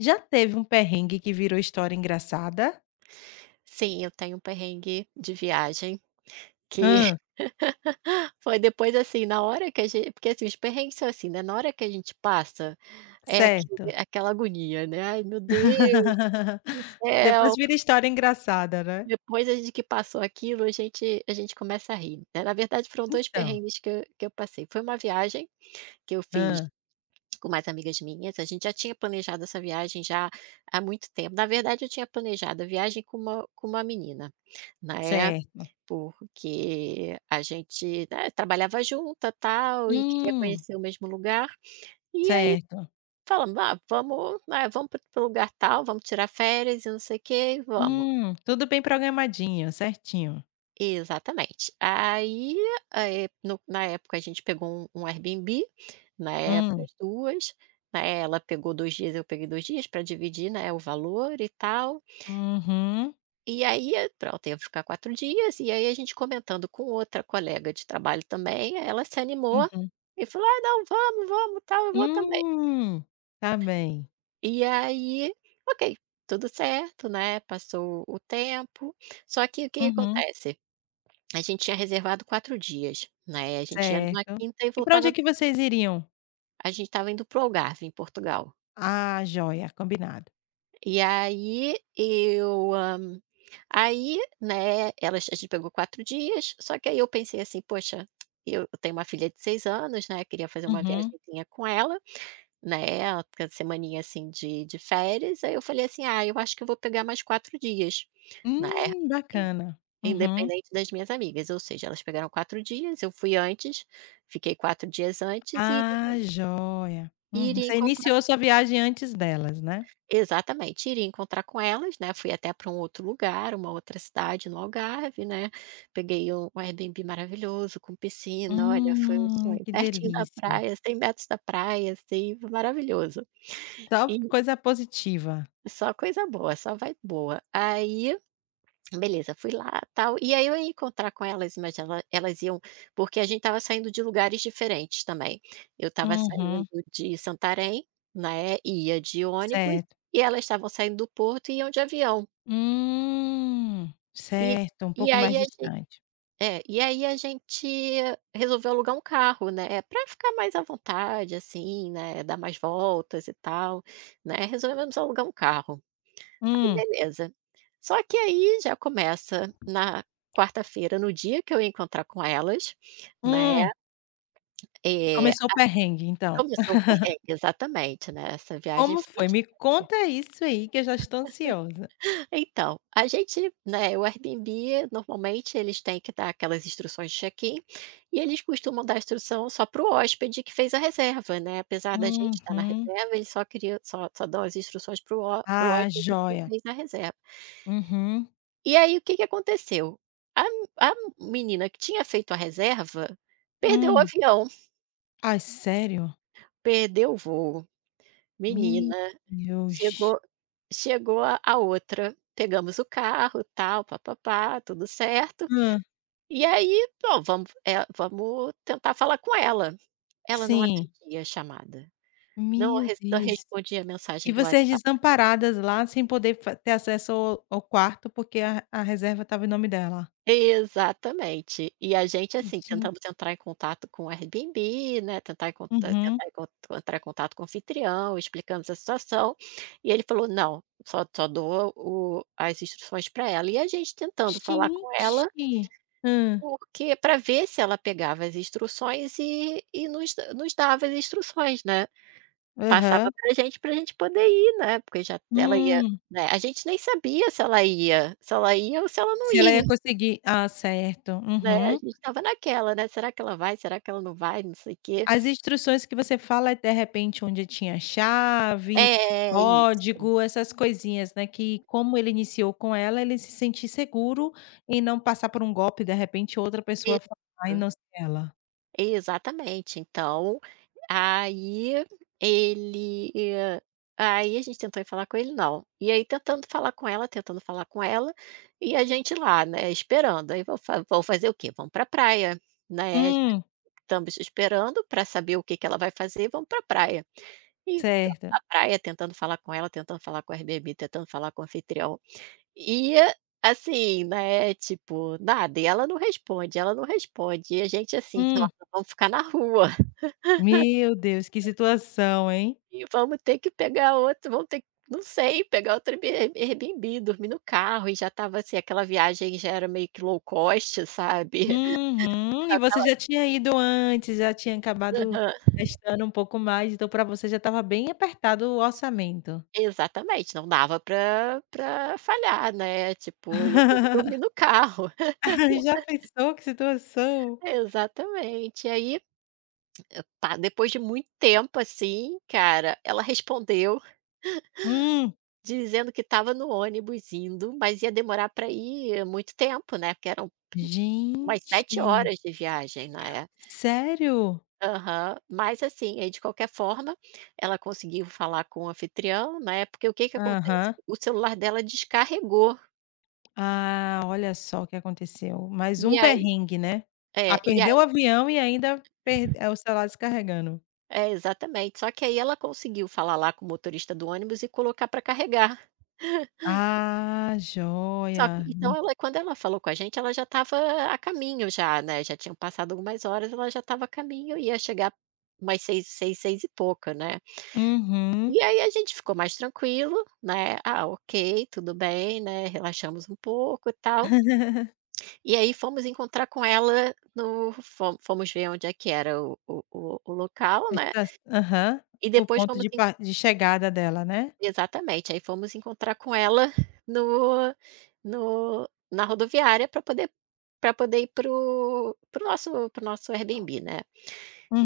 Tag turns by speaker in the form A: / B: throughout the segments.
A: Já teve um perrengue que virou história engraçada?
B: Sim, eu tenho um perrengue de viagem que
A: Hã.
B: foi depois, assim, na hora que a gente, porque, assim, os perrengues são assim, né, na hora que a gente passa, é
A: Certo.
B: aquela agonia, né, "Ai, meu Deus do
A: Depois
B: céu",
A: vira história engraçada, né?
B: depois a gente que passou aquilo, a gente começa a rir, né. Na verdade, foram 2
A: Então.
B: perrengues que eu passei. Foi uma viagem que eu fiz
A: Hã.
B: com mais amigas minhas, a gente já tinha planejado essa viagem já há muito tempo. Na verdade, eu tinha planejado a viagem com uma menina, né.
A: Certo.
B: Porque a gente, né, trabalhava junta, tal, e queria
A: Hum.
B: conhecer o mesmo lugar. E aí
A: Certo.
B: falamos: "Ah, vamos, né, vamos para o lugar tal, vamos tirar férias e não sei o quê e vamos".
A: Hum. Tudo bem programadinho, certinho.
B: Exatamente. Aí, no na época a gente pegou um Airbnb, né, para
A: Hum.
B: as 2, né, ela pegou 2 dias, eu peguei 2 dias para dividir, né, o valor e tal.
A: Uhum.
B: E aí, pronto, ia ficar 4 dias, e aí a gente comentando com outra colega de trabalho também, ela se animou
A: Uhum.
B: e falou: "Ah, não, vamos, vamos, tal, eu vou também".
A: Hum. Tá bem.
B: E aí, ok, tudo certo, né, passou o tempo, só que o que que
A: Uhum.
B: acontece? A gente tinha reservado 4 dias, né, a gente ia numa
A: Certo.
B: quinta e
A: E pra onde
B: voltava.
A: é que vocês iriam?
B: A gente estava indo para o Algarve, em Portugal.
A: Ah, joia, combinado.
B: E aí eu, aí, né, elas a gente pegou 4 dias, só que aí eu pensei assim: "Poxa, eu tenho uma filha de 6 anos, né, queria fazer uma
A: Uhum.
B: viagemzinha com ela, né, aquela semaninha assim de férias". Aí eu falei assim: "Ah, eu acho que eu vou pegar mais 4 dias", né,
A: Bacana. Uhum.
B: independente das minhas amigas, ou seja, elas pegaram 4 dias, eu fui antes, fiquei 4 dias antes e
A: Ah, joia.
B: e
A: Uhum.
B: iria
A: Você
B: encontrar.
A: iniciou sua viagem antes delas, né?
B: Exatamente, iria encontrar com elas, né, fui até para um outro lugar, uma outra cidade no Algarve, né, peguei um Airbnb maravilhoso com piscina, olha, foi um sonho,
A: Que
B: pertinho da
A: delícia.
B: praia, 100 metros da praia, assim, maravilhoso.
A: Só
B: E
A: coisa positiva.
B: só coisa boa, só vai boa. Aí, beleza, fui lá, tal, e aí eu ia encontrar com elas, mas elas iam, porque a gente estava saindo de lugares diferentes também. Eu estava saindo
A: Uhum,
B: de Santarém, né, e ia de ônibus,
A: certo.
B: e elas estavam saindo do Porto e iam de avião. E
A: Certo, um
B: e
A: pouco mais
B: aí a gen
A: distante.
B: e aí a gente resolveu alugar um carro, né, para ficar mais à vontade, assim, né, dar mais voltas e tal, né, resolvemos alugar um carro. Aí,
A: Hum,
B: beleza. Só que aí já começa na quarta-feira, no dia que eu ia encontrar com elas, né,
A: hum,
B: eh,
A: começou o perrengue então.
B: começou o perrengue, exatamente, né, essa viagem
A: Como
B: foi
A: foi? Me
B: histórica.
A: conta isso aí que eu já estou ansiosa.
B: Então, a gente, né, o Airbnb normalmente eles têm que dar aquelas instruções de check-in, e eles costumam dar instrução só para o hóspede que fez a reserva, né, apesar da gente estar na
A: Uhum.
B: reserva, eles só queria só só dão as instruções para o
A: Ah,
B: hóspede que
A: joia.
B: fez a reserva.
A: Uhum.
B: E aí, o que que aconteceu? A a menina que tinha feito a reserva perdeu o
A: Hum.
B: avião,
A: Ai, sério?
B: perdeu o voo.
A: Meu
B: Menina,
A: Deus.
B: chegou chegou a outra, pegamos o carro, tal, pá, tudo certo.
A: Hã,
B: E aí, bom, vamos, vamos tentar falar com ela. Ela não
A: sim.
B: atendia a chamada, não
A: Meu
B: res não
A: Deus.
B: respondia a
A: E
B: mensagem do
A: vocês
B: WhatsApp.
A: desamparadas lá, sem poder fa ter acesso ao quarto, porque a reserva estava em nome dela?
B: Exatamente. E a gente, assim,
A: Gen
B: tentamos entrar em contato com o Airbnb, né, tentar em con eh,
A: Uhum.
B: tentar em con entrar em contato com o anfitrião, explicamos a situação, e ele falou: "Não, só dou o as instruções para ela". E a gente tentando falar com ela,
A: Gente! Hã.
B: porque para ver se ela pegava as instruções e nos dava as instruções, né.
A: Aham.
B: Passava para a gente poder ir, né, porque já ela ia,
A: Hum.
B: né, a gente nem sabia se ela ia ou se ela não
A: Se ela ia
B: ia.
A: conseguir, certo.
B: Né, a
A: Uhum.
B: gente estava naquela, né, será que ela vai, será que ela não vai, não sei o quê.
A: As instruções que você fala é, de repente, onde tinha chave,
B: É, isso,
A: código, essas coisinhas, né, que como ele iniciou com ela, ele se sentir seguro em não passar por um golpe, de repente, outra pessoa falar e
B: exato.
A: não ser ela.
B: Exatamente. Então, aí ele eh, aí a gente tentou ir falar com ele, não. E aí tentando falar com ela, tentando falar com ela, e a gente lá, né, esperando. Aí, vou fazer o quê? Vamos pra praia, né, já
A: Hum.
B: que estamos esperando para saber o que que ela vai fazer, vamos pra praia. E
A: Certo.
B: a praia, tentando falar com ela, tentando falar com a Airbnb, tentando falar com o anfitrião. E, assim, né, tipo, nada, e ela não responde, e a gente assim:
A: Hum.
B: "Nossa, vamos ficar na rua
A: Meu Deus, que situação, hein?
B: e vamos ter que, não sei, pegar outro Airbnb, dormir no carro", e já estava assim, aquela viagem já era meio que low cost, sabe.
A: Uhum. E
B: Já
A: você
B: estava,
A: já tinha ido antes, já tinha acabado
B: aham,
A: gastando um pouco mais, então para você já estava bem apertado o orçamento.
B: exatamente, não dava pra falhar, né, tipo, ia ter que dormir no carro.
A: Ai, já pensou, que situação?
B: Exatamente. E aí, tá, depois de muito tempo, assim, cara, ela respondeu.
A: Hum.
B: Dizendo que estava no ônibus indo, mas ia demorar para ir muito tempo, né, porque eram umas 7
A: Gente.
B: horas de viagem, né.
A: Sério?
B: Aham. Mas, assim, aí, de qualquer forma, ela conseguiu falar com o anfitrião, né, porque o que que acontece,
A: Aham.
B: o celular dela descarregou,
A: Ah, olha só o que aconteceu, mais um
B: e aí
A: perrengue, né? Ah,
B: é, e
A: perdeu o
B: aí
A: avião e ainda o celular descarregando.
B: exatamente. Só que aí ela conseguiu falar lá com o motorista do ônibus e colocar para carregar.
A: Ah,
B: Só que
A: joia.
B: então ela, quando ela falou com a gente, ela já estava a caminho já, né, já tinham passado algumas horas, ela já estava a caminho, ia chegar umas seis e pouca, né.
A: Uhum.
B: E aí a gente ficou mais tranquilo, né, "Ah, ok, tudo bem", né, relaxamos um pouco e tal. E aí fomos encontrar com ela no fom fomos ver onde é que era o local,
A: A
B: né,
A: esta Aham.
B: e
A: O
B: depois
A: ponto
B: fomos.
A: de chegada dela, né?
B: Exatamente, aí fomos encontrar com ela no no na rodoviária para poder ir pro nosso Airbnb, né.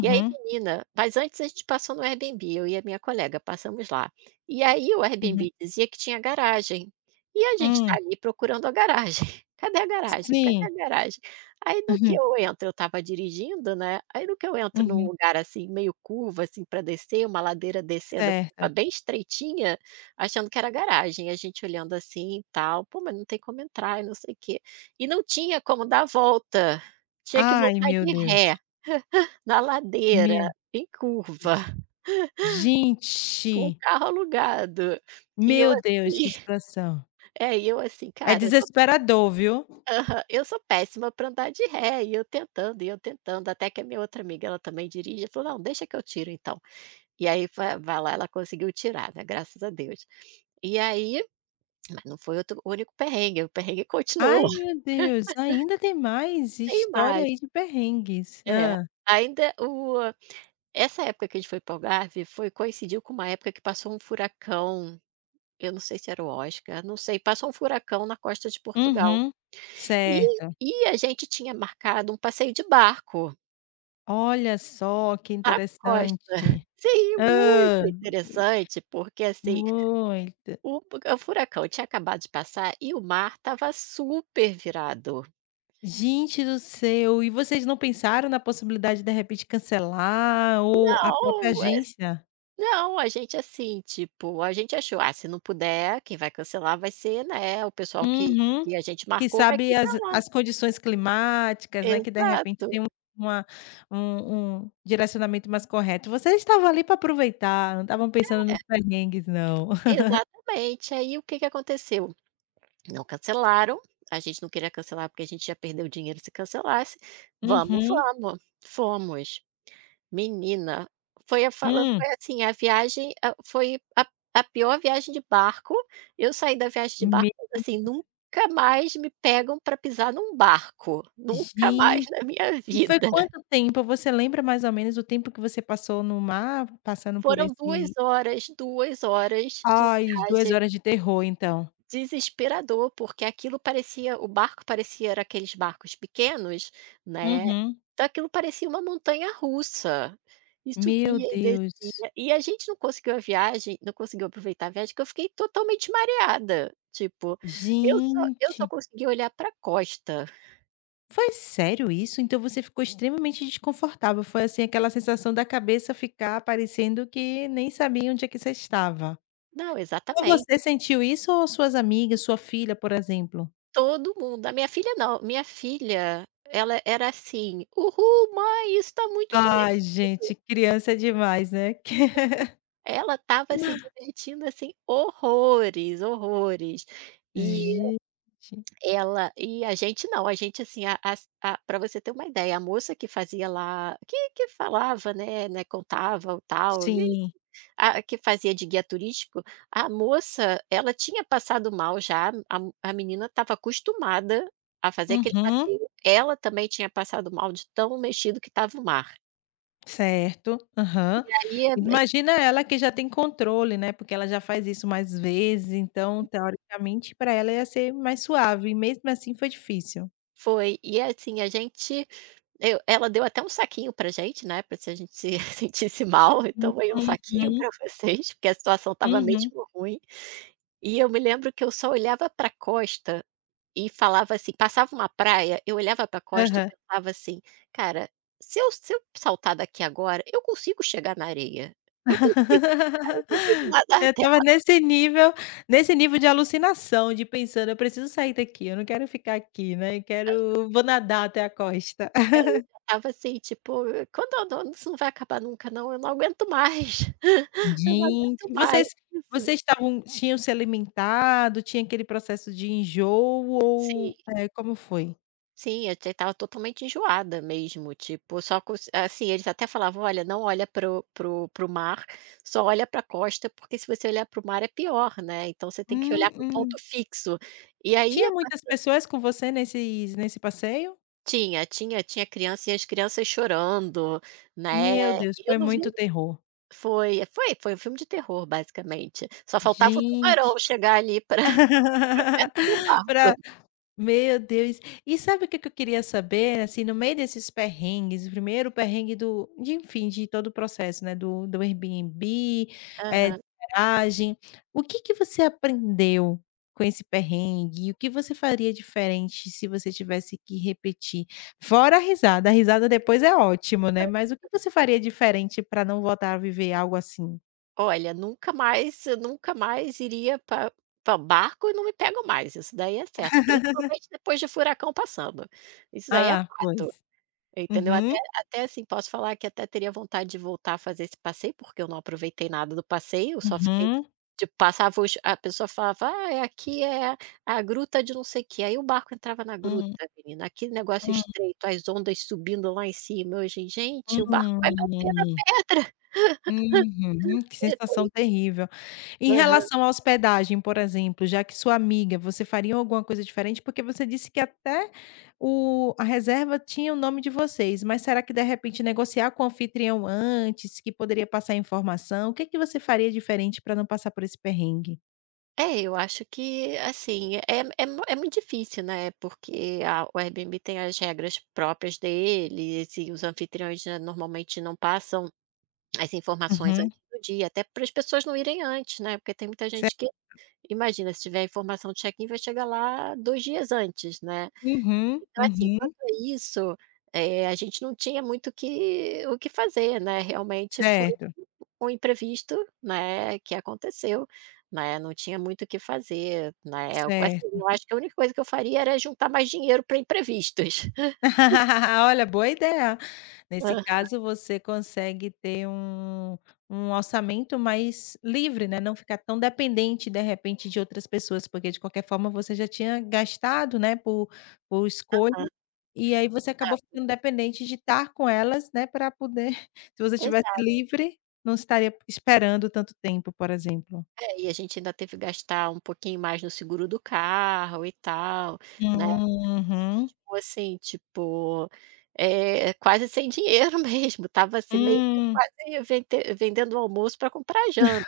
B: E aí, menina, mas antes a gente passou no Airbnb, eu e a minha colega passamos lá. E aí o
A: uhum.
B: Airbnb dizia que tinha garagem. E a gente tá
A: Hum,
B: ali procurando a garagem. Cadê a garagem? Cadê
A: sim.
B: a garagem? Aí, no que
A: Uhum,
B: eu entro, eu estava dirigindo, né? Aí, no que eu entro num
A: uhum.
B: lugar assim, meio curva, assim, para descer, uma ladeira descendo curva
A: Certa.
B: bem estreitinha, achando que era garagem. A gente olhando assim e tal, pô, mas não tem como entrar e não sei o quê. E não tinha como dar a volta. Tinha que
A: Ai,
B: voltar
A: meu
B: de
A: Deus.
B: ré. Na ladeira,
A: Meu
B: em curva, com o
A: Gente,
B: carro alugado. E eu
A: meu
B: assim
A: Deus, que situação.
B: e eu assim:
A: É
B: "Cara, eu sou
A: desesperador, viu.
B: pé eu sou péssima para andar de ré", e eu tentando, até que a minha outra amiga, ela também dirige, ela falou: "Não, deixa que eu tiro então". E aí, vai lá, ela conseguiu tirar, né, graças a Deus. E aí, mas não foi outro o único perrengue, o perrengue continuou.
A: Ai, meu Deus, ainda tem mais
B: Tem
A: história
B: mais.
A: aí de perrengues.
B: É. Ainda o essa época que a gente foi para o Algarve foi coincidiu com uma época que passou um furacão. Eu não sei se era o Oscar, não sei, passou um furacão na costa de Portugal.
A: Uhum.
B: E
A: Certo.
B: e a gente tinha marcado um passeio de barco
A: Olha só que
B: na costa.
A: interessante.
B: Sim, muito interessante, porque, assim,
A: Muito.
B: o o furacão tinha acabado de passar e o mar estava super virado.
A: Gente do céu, e vocês não pensaram na possibilidade de repente cancelar ou a própria
B: Não,
A: agência,
B: não, a gente, assim, tipo, a gente achou: "Ah, se não puder, quem vai cancelar vai ser, né, o pessoal que
A: uhum.
B: que a gente
A: Que
B: marcou vai
A: sabe as
B: cancelar".
A: as condições climáticas, né, que de repente
B: Exato,
A: tem um uma um um direcionamento mais correto. Vocês estavam ali para aproveitar, não estavam pensando nos perrengues não.
B: exatamente. Aí, o que que aconteceu? Não cancelaram, a gente não queria cancelar, porque a gente ia perder o dinheiro se cancelasse. "Vamos,
A: Uhum.
B: vamos", fomos. Menina,
A: Hum.
B: foi assim, a viagem, a foi a pior viagem de barco. Eu saí da viagem de barco
A: Me
B: assim: "Nunca mais me pegam para pisar num barco, nunca mais
A: Gente,
B: na minha
A: e
B: vida".
A: foi quanto tempo? Você lembra mais ou menos o tempo que você passou no mar, passando por
B: Foram
A: esse.
B: 2 horas, 2 horas de
A: Ai, 2
B: viagem.
A: horas de terror então.
B: Desesperador, porque aquilo parecia, o barco parecia era aqueles barcos pequenos, né,
A: Uhum.
B: então aquilo parecia uma montanha russa, e
A: Meu
B: subia e
A: Deus.
B: descia, e a gente não conseguiu aproveitar a viagem, porque eu fiquei totalmente mareada, tipo, eu só
A: Gente,
B: consegui olhar para a costa.
A: foi sério isso? Então você ficou extremamente desconfortável, foi assim aquela sensação da cabeça ficar parecendo que nem sabia onde é que você estava.
B: Não,
A: Só
B: exatamente,
A: você sentiu isso ou suas amigas, sua filha, por exemplo?
B: todo mundo, a minha filha não, minha filha, ela era assim: "Uhul, mãe, isso está muito".
A: Ai gente, criança é demais, né.
B: Ela estava se divertindo, assim, horrores, horrores. E
A: Gente.
B: ela e a gente não, a gente assim, a as você ter uma ideia, a moça que fazia lá que falava, né, contava o tal, e
A: Sim.
B: a que fazia de guia turístico, a moça, ela tinha passado mal já, a menina estava acostumada a fazer aquele
A: Uhum.
B: passeio, ela também tinha passado mal de tão mexido que estava o mar.
A: Certo, aham.
B: Aí a gente
A: Imagina ela que já tem controle, né, porque ela já faz isso mais vezes, então teoricamente para ela ia ser mais suave e mesmo assim foi difícil.
B: foi, e, assim, a gente. Eu, ela deu até um saquinho pra gente, né, pra se a gente se sentisse mal, então, "Aí um saquinho
A: Uhum,
B: pra vocês", porque a situação estava
A: uhum,
B: mesmo ruim. E eu me lembro que eu só olhava pra costa e falava assim, passava uma praia, eu olhava pra costa e
A: aham.
B: pensava assim: "Cara, se eu saltar daqui agora, eu consigo chegar na areia, eu consigo chegar, eu consigo nadar
A: Eu
B: até
A: estava
B: lá".
A: nesse nível de alucinação, de pensando: "Eu preciso sair daqui, eu não quero ficar aqui, né, eu quero vou nadar até a costa".
B: É, eu pensava assim, tipo: "Quando eu não- Isso não vai acabar nunca não, eu não aguento mais, eu não
A: Gente,
B: aguento
A: e
B: mais
A: vocês
B: isso".
A: vocês estavam tinham se alimentado, tinha aquele processo de enjoo
B: Sim.
A: ou, como foi?
B: Sim, eu estava totalmente enjoada mesmo, tipo, só cons assim, eles até falavam: "Olha, não olha pro mar, só olha para a costa, porque se você olhar para o mar é pior, né, então você tem que
A: Hum,
B: olhar para o ponto
A: hum.
B: fixo". E aí
A: Tinha
B: a pa
A: muitas pessoas com você nesse passeio?
B: tinha, tinha criança e as crianças chorando, né,
A: Meu Deus,
B: e eu
A: foi
B: não vi
A: muito terror.
B: foi foi foi um filme de terror, basicamente, só faltava o
A: Gente.
B: tubarão chegar ali para perto do barco.
A: Pra Meu Deus. E sabe o que que eu queria saber, assim, no meio desses perrengues, o primeiro perrengue do de enfim, de todo o processo, né, do Airbnb, de
B: Aham.
A: garagem, o que que você aprendeu com esse perrengue? O que você faria diferente se você tivesse que repetir? Fora a risada depois é ótimo, né, mas o que você faria diferente para não voltar a viver algo assim?
B: Olha, nunca mais iria para barco, e não me pego mais, isso daí é certo, principalmente depois de furacão passando, isso daí é
A: Ah,
B: fato,
A: pois.
B: entendeu? Até
A: Uhum,
B: até, assim, posso falar que até teria vontade de voltar a fazer esse passeio, porque eu não aproveitei nada do passeio. Eu só fiquei,
A: uhum.
B: tipo, passava os a pessoa falava: "Ah, é aqui é a gruta de não sei o quê", aí o barco entrava na gruta,
A: Hum,
B: menina, aquele negócio
A: hum,
B: estreito, as ondas subindo lá em cima, hoje, gente, o barco vai
A: hum,
B: bater na
A: hum.
B: pedra.
A: Uhum, que sensação terrível. Em relação à hospedagem, por exemplo, já que sua amiga, você faria alguma coisa diferente? Porque você disse que até o a reserva tinha o nome de vocês, mas será que de repente negociar com o anfitrião antes, que poderia passar informação? O que é que você faria diferente para não passar por esse perrengue?
B: É, eu acho que, assim, é é mui é muito difícil, né, porque a o Airbnb tem as regras próprias deles e os anfitriões, né, normalmente não passam as informações
A: Uhum,
B: antes do dia, até para as pessoas não irem antes, né, porque tem muita
A: cer
B: gente que, imagina, se tiver a informação do check-in, vai chegar lá 2 dias antes, né.
A: uhum,
B: Então, assim, quanto
A: uhum,
B: a isso, a gente não tinha muito o que fazer, né, realmente foi
A: certo,
B: um imprevisto, né, que aconteceu, né, não tinha muito o que fazer, né, eu, assim,
A: certo.
B: eu acho que a única coisa que eu faria era juntar mais dinheiro para imprevistos.
A: Olha, boa ideia. Nesse caso, você consegue ter um orçamento mais livre, né, não ficar tão dependente, de repente, de outras pessoas, porque de qualquer forma você já tinha gastado, né, por escolha,
B: Aham,
A: e aí você acabou
B: sabe.
A: ficando dependente de estar com elas, né, para poder se você tivesse
B: Exato.
A: livre, não estaria esperando tanto tempo, por exemplo.
B: É, e a gente ainda teve que gastar um pouquinho mais no seguro do carro e tal, né, então fiquei
A: Uhum.
B: mesmo assim, tipo, quase sem dinheiro mesmo, estava assim meio que
A: Hum.
B: quase vendendo o almoço para comprar janta,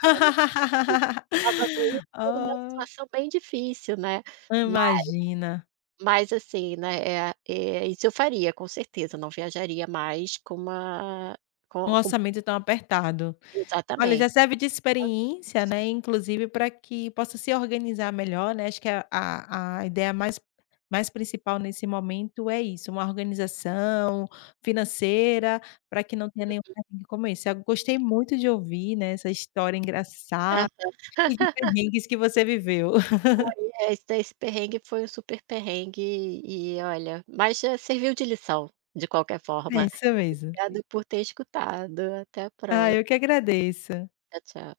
B: estava meio numa
A: Oh,
B: situação bem difícil, né.
A: imagina.
B: Mas, assim, né, isso eu faria com certeza, não viajaria mais com uma
A: Um
B: com
A: orçamento tão apertado. Olha, já
B: exatamente.
A: serve de experiência, né, inclusive para que possa se organizar melhor, né, acho que a ideia mais principal nesse momento é isso, uma organização financeira, para que não tenha nenhum perrengue como esse. Eu gostei muito de ouvir, né, essa história
B: É,
A: engraçada e de perrengues que você viveu.
B: foi esse perrengue foi um super perrengue, e olha, mas, serviu de lição, de qualquer
A: É,
B: forma.
A: isso mesmo.
B: Obrigada por ter escutado, até a
A: Ah,
B: próxima.
A: eu que agradeço.
B: Tchau, tchau.